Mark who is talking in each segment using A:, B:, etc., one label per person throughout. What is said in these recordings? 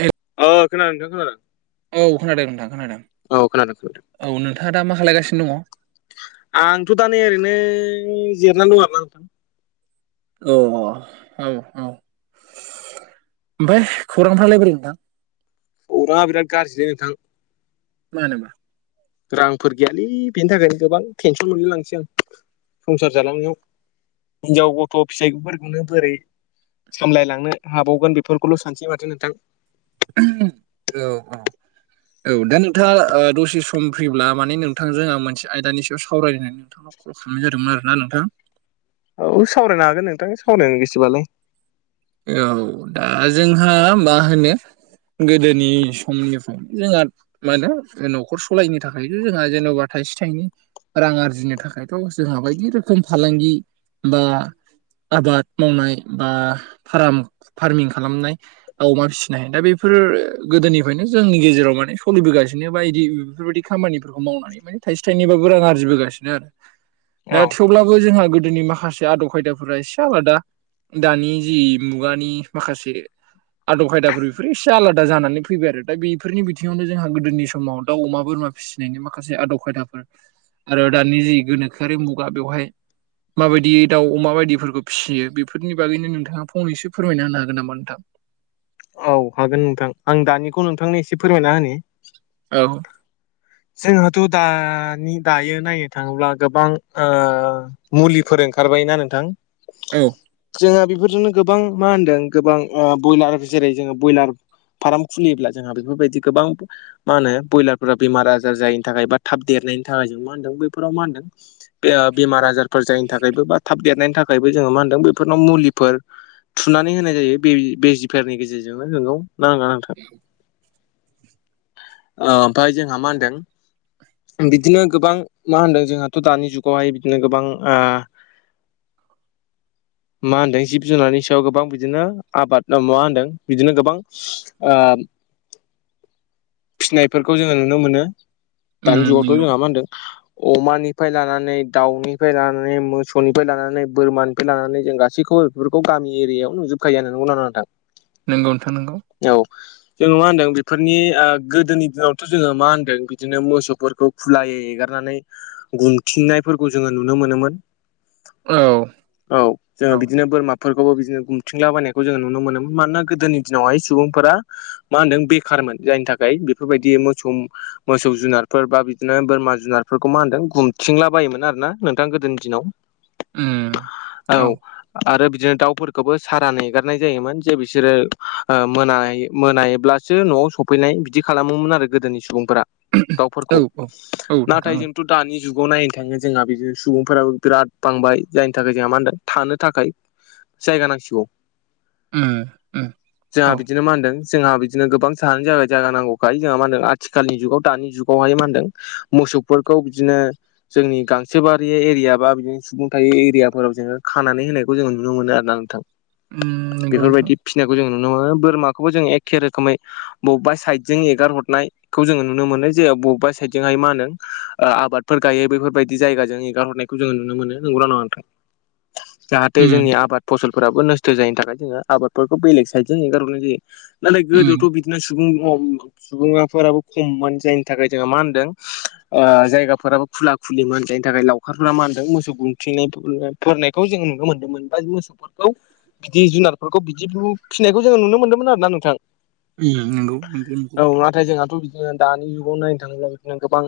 A: ए
B: अ खोनादो नोंथां खोनादों
A: औ खोनादों नोंथां खोनादों
B: औ खोनादों खोनादों
A: औ नोंथाङा दा मा खालायगासिनो दङ
B: आंथ' दा नै ओरैनो जिरनानै दंङ आरोना नोंथां
A: औ औ औ ओमफ्राय खौरांफ्रालाय बोरै नोंथां
B: खौराङा बिराद गाज्रिलै नोंथां
A: [unintelligible]
B: रांफोर गैयालै बेनि थाखायनो गोबां टेनसन मोनलाय लांसै आं संसार जालांनायाव। हिनजाव गथ' फिसाइफोरखौनो बोरै सामलायलांनो हाबावगोन बेफोरखौल' सानसै माथो नोंथां।
A: औ औ। औ दा नोंथाङा ओ दसे सम फ्रि ब्ला माने नोंथांजों आं मोनसे आयदानि सायाव सावरायनो साननाय जादोंमोन आरोना नोंथां।
B: औ सावरायनो हागोन नोंथां सावरायनो गोसोबालाय।
A: औ दा जोंहा मा होनो गोदोनि समनिफ्राय जोंहा। मा होनो न'खर सालायनो थाखायथ' जोंहा जेन'बा थाइसे थाइनै। रां आरजिनो थाखायथ' जोंहा बायदि रोखोम फालांगि बा। आबाद मावनाय बा फारम फार्मिं खालामनाय। दाउ अमा फिसिनो हायो दा बेफोर गोदोनिफ्रायनो जोंनि गेजेराव माने सोलिबोगासिनो बा इदि बेफोरबायदि। खामानिफोरखौ मावनानै माने थाइसे थाइनैबाबो रा आरजिबोगासिनो आरो। दा
B: औ
A: थेवब्लाबो जोंहा गोदोनि माखासे आदब खायदाफोरा एसे आलादा दानि जि। मुगानि माखासे। आदब खायदाफोर बेफोर एसे आलादा जानानै फैबाय आरो दा बेफोरनि बिथिङावनो जोंहा गोदोनि समाव दा अमा बोरमा फि। फिसिनायनि माखासे आदब खायदाफोर आरो दानि जि गोनोखोआरि मुगा बेवहाय माबायदि दाउ अमा बायदिफोरखौ फिसियो बेफोरनि बागैनो नोंथाङा फंनैसो फोरमायना होनो हागोन नामा नोंथां
B: औ हागोन नोंथां आं दानिखौ नोंथांनो एसे फोरमायना होनो।
A: औ।
B: जोंहाथ' दानि दायो नायनो थाङोब्ला गोबां ओ मुलिफोर ओंखारबाय ना नोंथां?
A: औ
B: जोंहा बेफोरजोंनो गोबां मा होनदों गोबां ब्रयलार जेरै जोङो ब्रयलार। फार्म खुलियोब्ला जोंहा बेफोरबायदि गोबां मा होनो ब्रयलारफोरा बेमार आजार। जायनि थाखाय बा थाब देरनायनि थाखायों मा होनदों बैफोराव मा होनदों बेमार आजार। फोर जायनि थाखायबो बा थाब देरनायनि थाखायबो जोङो मा होनदों बेफोरनाव मुलिफोर। फुनानै होनाय जायो बे बे जिफारनि गेजेरजोंनो नोंखौ नांगौ नांथार।
A: ओ।
B: ओमफ्राय जोंहा मा होनदों? बिदिनो गोबां मा होनदों जोंहाथ' दानि जुगावहाय बिदिनो गोबां ओ
A: [unintelligible] [inaudible]
B: मा होनदों जिब जुनारनि सायाव गोबां बिदिनो आबाद माबा होन्दों बिदिनो गोबां। ओ फिसिनायफोरखौ जोङो नुनो मोनो
A: उम
B: दानि जुगावथ'
A: नंगौ
B: जोंहा मा होनदों। अमानिफ्राय लानानै दाउनिफ्राय लानानै मोसौनिफ्राय लानानै बोरमानिफ्राय लानानै जों गासैखौबो। बेफोरखौ गामि एरियायाव नुजोबखायो नोंगौ ना, नङा नोंथां।
A: नोंगौथां नोंगौ।
B: औ जोङो मा होनदों बेफोरनि। गोदोनि दिनावथ' जोङो मा होनदों बिदिनो मोसौफोरखौ खुलायै एगारनानै। गुमथिंनायफोरखौ जोङो नुनो मोनोमोन।
A: औ
B: औ जोङो
A: औ
B: बिदिनो बोरमा। फोरखौबो बिदिनो गुमथिंला बनायखौ जोङो नुनो मोनोमोन मानोना गोदोनि दिनावहाय सुबुंफोरा। मा होनदों बेखारमोन जायनि थाखाय बेफोरबायदि मोसौ। मोसौ जुनारफोर बा बिदिनो बोरमा जुनारफोरखौ मा होनदों गुमथिंला बायोमोन आरोना नोंथां गोदोनि दिनाव।
A: उम
B: औ। आरो बिदिनो दाउफोरखौबो सारान एगारनाय जायोमोन जे बिसोरो मोन मोनायोब्ला सो न'आव सफैनाय बिदि खालामोमोन आरो गोदोनि सुबुंफोरा।
A: औ
B: दावफोरखौ
A: औ नोंथां
B: नाथाय
A: औ
B: जोंथ' दानि जुगाव नायनो थाङो जोंहा बिदिनो सुबुंफोराबो बिराद बांबाय जायनि थाखाय जोंहा मा होनदों थानो थाखाय। जायगा नांसिगौ।
A: उम उम
B: जोंहा
A: औ
B: बिदिनो मा होनदों जोंहा बिदिनो गोबां सानो जाबाय। जायगा नांगौखाय जोंहा मा होनदों आथिखालनि जुगाव दानि जुगावहाय मा होनदों मोसौफोरखौ बिदिनो। जोंनि गांसोबारि एरिया बा बिदिनो सुबुं थ एरियाफोराव जोङो खानानै होनाय। जों नुनो मोनो आरोना नोंथां।
A: उम नंगौ नोंथां
B: बेफोरबायदि फिसिनायखौ जों नुनो मोनो बोरमाखौबो जों एखे रोखोमै बबेबा। साइडजों एगार हरनाय खौ जोङो नुनो मोनो जे बबेबा साइद जोंहाय मा होनो आबादफोर गायो बेफोरबायदि जायगाजों एगारहरनाय। खौ जोङो नुनो मोनो नोंगौना नङा नोंथां जाहाथे
A: उम
B: जोंनि आबाद फसल फोराबो नस्थ' जायनि थाखाय जोङो आबादफोरखौ बेलेग साइड जों एंगार हरनाय जायो नाथाय
A: उम
B: गोदोआवथ' बिदिनो सुबुं सुबङाफोराबो खममोन जायनि थाखाय जोंहा मा होनदों जायगाफोराबो खुला खुलि मनि थाखाय लावखारफोरा मा होनदों मोसौ गुमथिंनाय फोरखौ जों नुनो मोनदोंमोन बा मोसौ फोरखौ बिदि जुनारफोरखौ बिदि फिसिनायखौ जोङो नुनो मोन्दोंमोन आरो ना नोंथां
A: उम नोंगौ
B: औ नाथाय जोंहाथ' बिदिनो दानि जुगाव नायनो थाङोब्ला बिदिनो गोबां।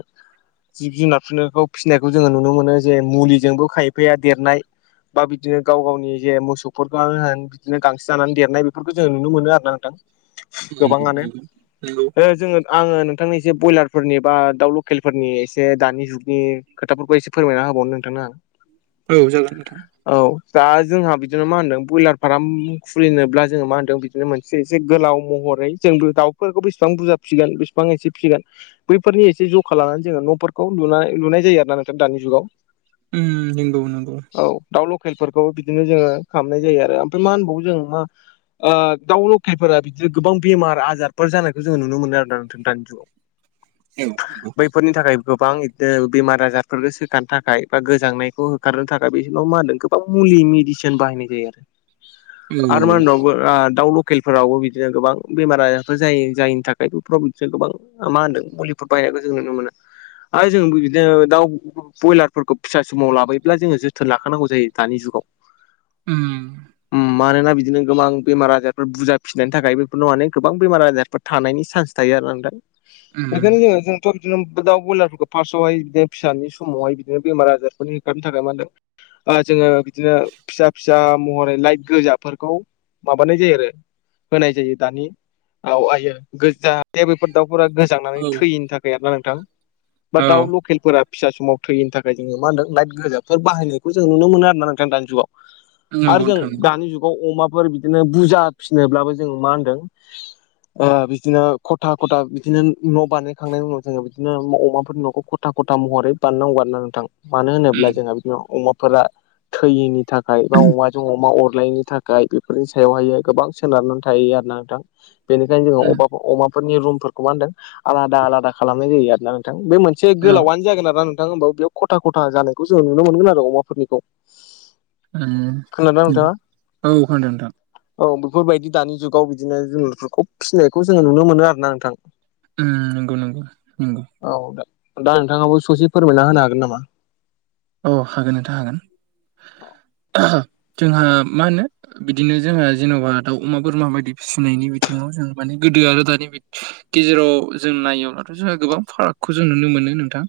B: जिब जुनारखौ फिसिनायखौ जोङो नुनो मोनो जे मुलिजोंबो खायफाया देरनाय। बा बिदिनो गाव गावनि जे मोसौफोरखौ [unintelligible] बिदिनो गांसो जानानै देरनाय बेफोरखौ जोङो नुनो मोनो आरो ना नोंथां
A: उम
B: गोबाङानो
A: उम नोंगौ
B: जोङो आङो नोंथांनि एसे ब्रयलारफोरनि बा दाउ लकेलफोरनि एसे दानि जुगनि खोथाफोरखौ एसे फोरमायना होबावनो नोंथां ना
A: औ जागोन नोंथां
B: औ दा जोंहा बिदिनो मा होनदों ब्रयलार फार्म खुलिनोब्ला जोङो मा होनदों बि बिनो मोनसे एसे गोलाव महरै जोंबो दाउफोरखौ बेसेबां बुरजा फिसिगोन बेसेबां एसे फिसिगोन बैफोरनि एसे जखा लानानै जोङो न'फोरखौ लुनाय लुनाय जायो आरो ना नोंथां दानि जुगाव
A: उ नंगौ नंगौ
B: औ दाउ लकेलफोरखौबो बिदिनो जोङो खालामनाय जायो आरो ओमफ्राय मा होनबावो जों मा दाउ लखेलफोरा बिदिनो गोबां बेमार आजार फोर जानायखौ जोङो नुनो मोनो आरोना नोंथां दानि
A: औ
B: जुगाव
A: नंगौ
B: बैफोरनि थाखाय गोबां बिदिनो बेमार आजारफोरफोरखौ सोखानो थाखाय बा गोजांनायखौ होखारनो थाखाय बे समाव मा नों बा मुलि मेडिसिन बाहायनाय जायो आरो
A: औ
B: आरो मा होनावबो दाउ लकेलफोरावबो बिदिनो गोबां बेमारा बो जायो जायनि थाखाय पबिफोराव गोबां मा होनदों मुलि बायनायखौ जों नुनो मोनो आरो जों बिदिनो दाउ ब्रयलारफोरखौ फिसा समाव लाबोयोब्ला जोङो जोथोन लाखानांगौ जायो दानि जुगाव
A: उम
B: ऊम मानोना बिदिनो गोबां बेमार आजारफोर बुरजा फिसिनायनि थाखाय बेफोर नो माने गोबां बेमार आजारफोर थानायनि चान्स थायो आरो नोंथां
A: उम
B: बेखायनो जोङो थ' बिदिनो दाउ ब्रयलारफोरखौ फार्स्टआवहाय बिदिनो फिसानि समावहाय बिदिनो बेमार आजारखौनो होखारनो थाखाय मा होनदों ओ जोङो बिदिनो फिसा फि दा महरै लाइट गोजाफोरखौ माबानाय जायो आरो होनाय जायो दानि औ आइय गो जाहाथे बेफोर दाउफोरा गोजांनानै
A: औ
B: थैयैनि थाखाय आरोना नोंथां बि
A: औ
B: दाउ लखेलफोरुरा फिसा समाव थैयैनि थाखाय जोंङो मा होनदों लाइट गोजाफोर बाहायनायखौ जों नुनो मोनो आर ना नोंथां दानि जुगाव। आरो
A: नंगौ
B: जों
A: नोंथां नंगौ
B: दानि जुगाव अमाफोर बिदिनो बुरजा फिनोब्लाबो जों मा होन्दों ओ बिदिनो खथा खथा बिदिनो न' बानायखांनायनि उनाव जोंङो बिदिनो अमाफोरनि न'खौ खथा खथ महरै बाननांगौ आरो ना नोंथां। मानो होनोब्ला जोंहा बिदिनो अमाफोरा थैयिनि थाखाय बा अमाजों अमा अरलायैनि थाखाय। गाय बेफोरनि सायावहायो गोबां सोनारनानै थायो आर ना नोंथां बेनिखायनो जोङो
A: उम
B: अबा अमाफोरनि रुमफोरखौ मा होनदों आलादा आलादा खालामनाय जायो आरोना होन थां बे मोनसे
A: औ
B: गोलावानो जागोन आरो नोंथां होनबा बेयाव खथा खथा जानायखौ जोंङो नुनो मोनगोन आरो अमाफोरनिखौ खोनादोंना नोंथाङा
A: औ खोनदो नोंथां
B: औ बेफोरबायदि दानि जुगाव बिदिनो जुनुरफोरखौ फिसिनायखौ जोङो नुनो मोनो आरो ना नोंथां
A: उम नंगौ नंगौ नंगौ
B: औ दे। दा नोंथाङाबो ससे फोरमायना होनो हागोन नामा?
A: औ हागोन नोंथां हागोन। जोंहा मा होनो बिदिनो जोंहा जेन'बा दाउ अमा बोरमा बायदि फिसिनायनि बिथिङाव जों माने गोदो आरो दानि बि गेजेराव जों नायोब्लाथ' जोंहा गोबां फारागखौ जों नुनो मोनो नोंथां।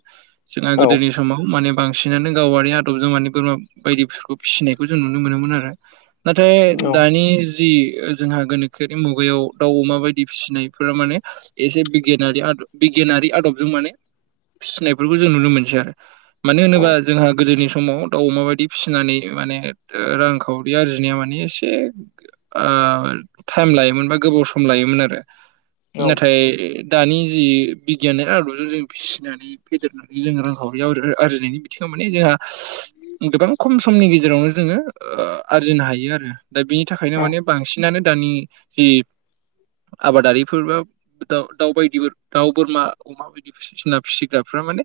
A: जोंहा
B: औ
A: गोदोनि समाव माने बां सिनानो गावआारि आदब जों मानि बोरमा बायदिफोरखौ फिसिनायखौ जों नुनो मोनोमोन आरो। नाथाय
B: औ
A: दानि जि जोंहा गोनोखोआरि मुगायाव दाउ अमा बायदि फिसिनायफोरा माने एसे बिगियानारि आदब जों बिगियानारि आदबजों माने फिसिनायफोरखौ जों नुनो मोनसै आरो मानो होनोब बा
B: औ
A: जोंहा गोदोनि समाव दाउ अमााबायदि फिसिनानै माने ओ रांखावरि आरजिनाया माने एसे टाइम लायोमोन बा गोबाव सम लायोमोन आरो
B: औ
A: नाथाय दानि जि बिगियाननि आदबजों जों फिसिनानै फेदेरनानै जों रांखावरि आरजिनायनि [unintelligible] माने जोंहा गोबां खम समनि गेजेरावनो जोंङो आरजिनो हायो आरो दा बिनि थाखायनो
B: औ
A: माने बांसिनानो दानि जि आबादारिफोर बो दाउ दाउ बायदिबो दाउ मोरमि अमा बायदि जुनार फिसिग्राफोरा माने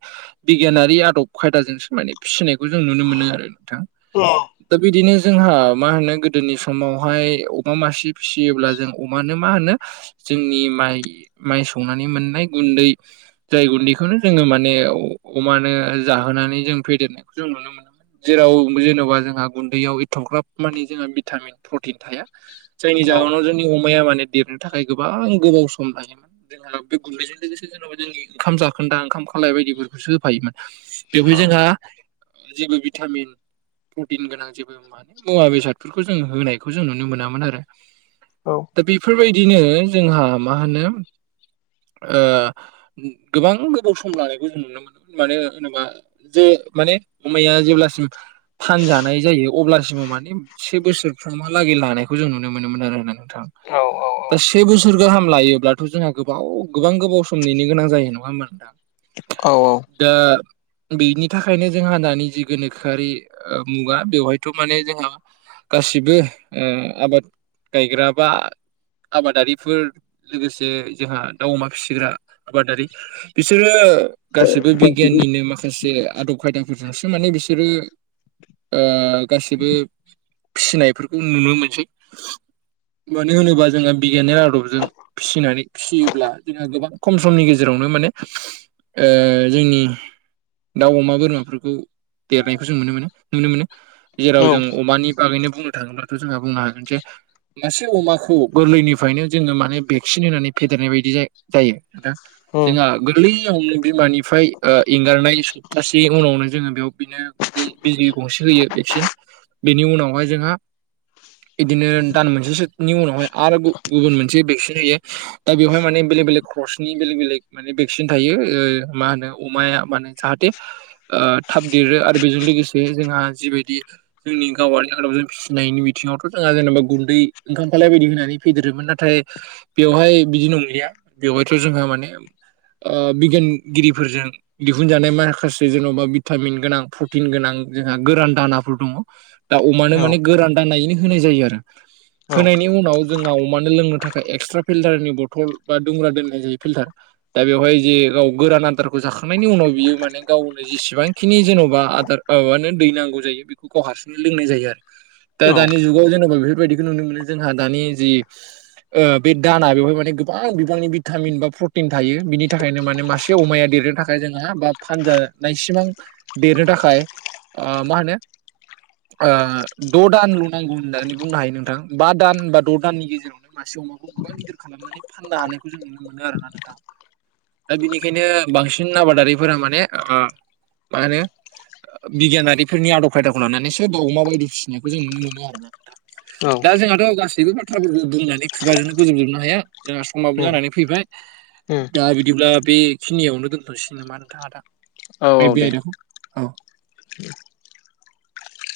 A: बिगियानारि आदब खायदा [unintelligible] जों समोमायनाय फिसिनायखौ जों नुनो मोनो आरो नोंथां।
B: अ
A: दा बिदिनो जोंहा मा होनो गोदोनि समावहाय अमा मासे फिसियोब्ला जों अमानो मा होनो जोंनि माइ माइ सौनानै मोननाय गुन्दै जाय गुन्दैखौनो जोंङो माने अमानो जाहोनानै जों फेदेरनायखौ जों नुनो मोनो। जेराव [unintelligible] जोंहा गुन्दैयाव एथ'ग्राब माने जोंहा भिटामिन प्रटिन थाया। जायनि जाहोनाव जोंनि अमाया माने देरनो थाखाय गोबां गोबाव सम लायोमोन। जोंहा बे गुन्दैजों लोगोसे जेन'बा जोंनि ओंखाम जाखोन्दा ओंखाम खालाय बायदिफोरखौसो होफायोमोन। बेवहाय जोंहा जेबो भिटामिन प्रटिन गोनां जेबो माने मुवा बेसादफोरखौ जों होनायखौ जों नुनो मोनामोन आरो
B: औ
A: दा बेफोरबायदिनो जोंहा मा होनो गोबां गोबाव सम लानायखौ जों नुनो मोनो मान होनोबा जे माने अमाया जेब्लासिम फानजानाय जायो अब्लासिम माने से बोसोरफ्रा महालागै लानायखौ जों नुनो मोनोमोन आरो होनना
B: औ
A: नोंथां। [unintelligible] से बोसोर गाहाम लायोब्लाथ' जोंहा गोबाव गोबां गोबाव सम नेनो गोनां जायो नङा होमबा नोंथां।
B: औ औ।
A: दा बेनि थाखायनो जोंहा दानि जि गोनोखोआरि ओ मुगा बेवहायथ' माने जोंहा गासिबो आबाद गायग्रा बा आबादारिफोर लोगोसे जोंहा दाउ अमा फिसिग्रा आबादारि बिसोरो गासिबो बिगियाननिनो माखा खासे आदब खायदाफोरजोंसो माने बिसोरो ओ गासिबो फिसिनायफोरखौ नुनो मोनसै मानो होनोबा जोंहा बिगियाननि आदबजों फिसिनानै फिसियोब्ला जोंहा गोबां खम समनि गेजेरावनो माने जोंनि दाउ अमा बोरमाफोरखौ देरनायखौ जों नुनो मोनो नुनो मोनो जेराव जों अमानि बागैनो बुंनो थाङोब्लाथ' जोंहा बुंनो हागोन जे मासे अमाखौ गोरलैनिफ्रायनो जोंङो माने भेक्सिन होनानै फेदेरनाय बायदि जायो नोंथां। जोंहा गोरलैयावनो बिमानिफ्राय एंगारनाय सफथासे उनावनो जोंङो बेयाव बिनो बिजि गंसे होयो भेक्सिन। बेनि उनावहाय जोंहा बिदिनो दान मोनसेसोनि उनावहाय आरो गुबुन मोनसे भेक्सिन होयो। दा बेवहाय माने बेलेक बेलेग क्रसनि बेलेग बेलेग माने भेक्सिन थायो ओ मा होनो अमाया माने जाहाथे ओ थाब देरो आरो बेजों लोगोसे जोंहा जिबायदि जोंनि गाववारि आदबजों फिसिनायनि बिथिङावथ' जोंहा जेनेबा गुन्दै ओंखाम खालाय बायदि होनानै फेदेरोमोन नाथाय बेवहाय बिदि नंलिया बेवहायथ' जोंहा माने ओ बिगियानगिरिफोरजों बुनजानाय माखासे जेन'बा भिटामिन गोनां प्रटिन गोनां जोंहा गोरान दानाफोर दङ। दा अमानो माने गोरान दानायैनो होनाय जायो आरो होनायनि उनाव जोंहा अमानो लोंनो थाखाय एक्सट्रा फिल्टारनि बथल बा दुंग्रा दोननाय जायो फिल्टार। दा बेवहाय जे गाव गोरान आदारखौ जाखांनायनि उनाव बियो माने गावनो जेसेबांखिनि जेन'बा आदार औ मानो दै नांगौ जायो बेखौ हारसिंनो लोंनाय जायो आरो। दा
B: औ
A: दानि जुगाव जेनेबा बेफोरबायाददिखौ नुनो मोनो जोंहा दानि जि ओ बे दाना बेवहाय माने गोबां बिबांनि भिटामिन बा प्रटिन थायो बिनि थाखायनो माने मासे अमाया देरनो था खाय जोंहा बा फानजानायसिबां देरनो थाखाय ओ मा होनो ओ द' दानल' नांगौ होननानै बुंनो हायो नोंथां बा दान बा द' दाननि गेजेरावनो मासे अमाखौ गोबां गिदिर खालामनानै फाननो हानायखौ जों नुनो मोनो आरो ना नोंथां। दा बिनिखायनो बांसिन आबादारिफोरा माने ओ मा होनो बिगियानारिफोरनि आदब खायदाखौ लानानैसो दाउ अमा बायदि फिसिनायखौ जों नुनो मोनो आरोना नोंथां। दा जोंहाथ' गासैबो बाथ्राफोरखौ बुंनानै खुगाजोंनो फोजोबजोबनो हाया। जोंहा समाबो जानानै फैबाय दा बिदिब्ला बेखिनियावनो दोनथ'नोसै नामा थां आदा
B: औ औ दे
A: बे आयदाखौ। औ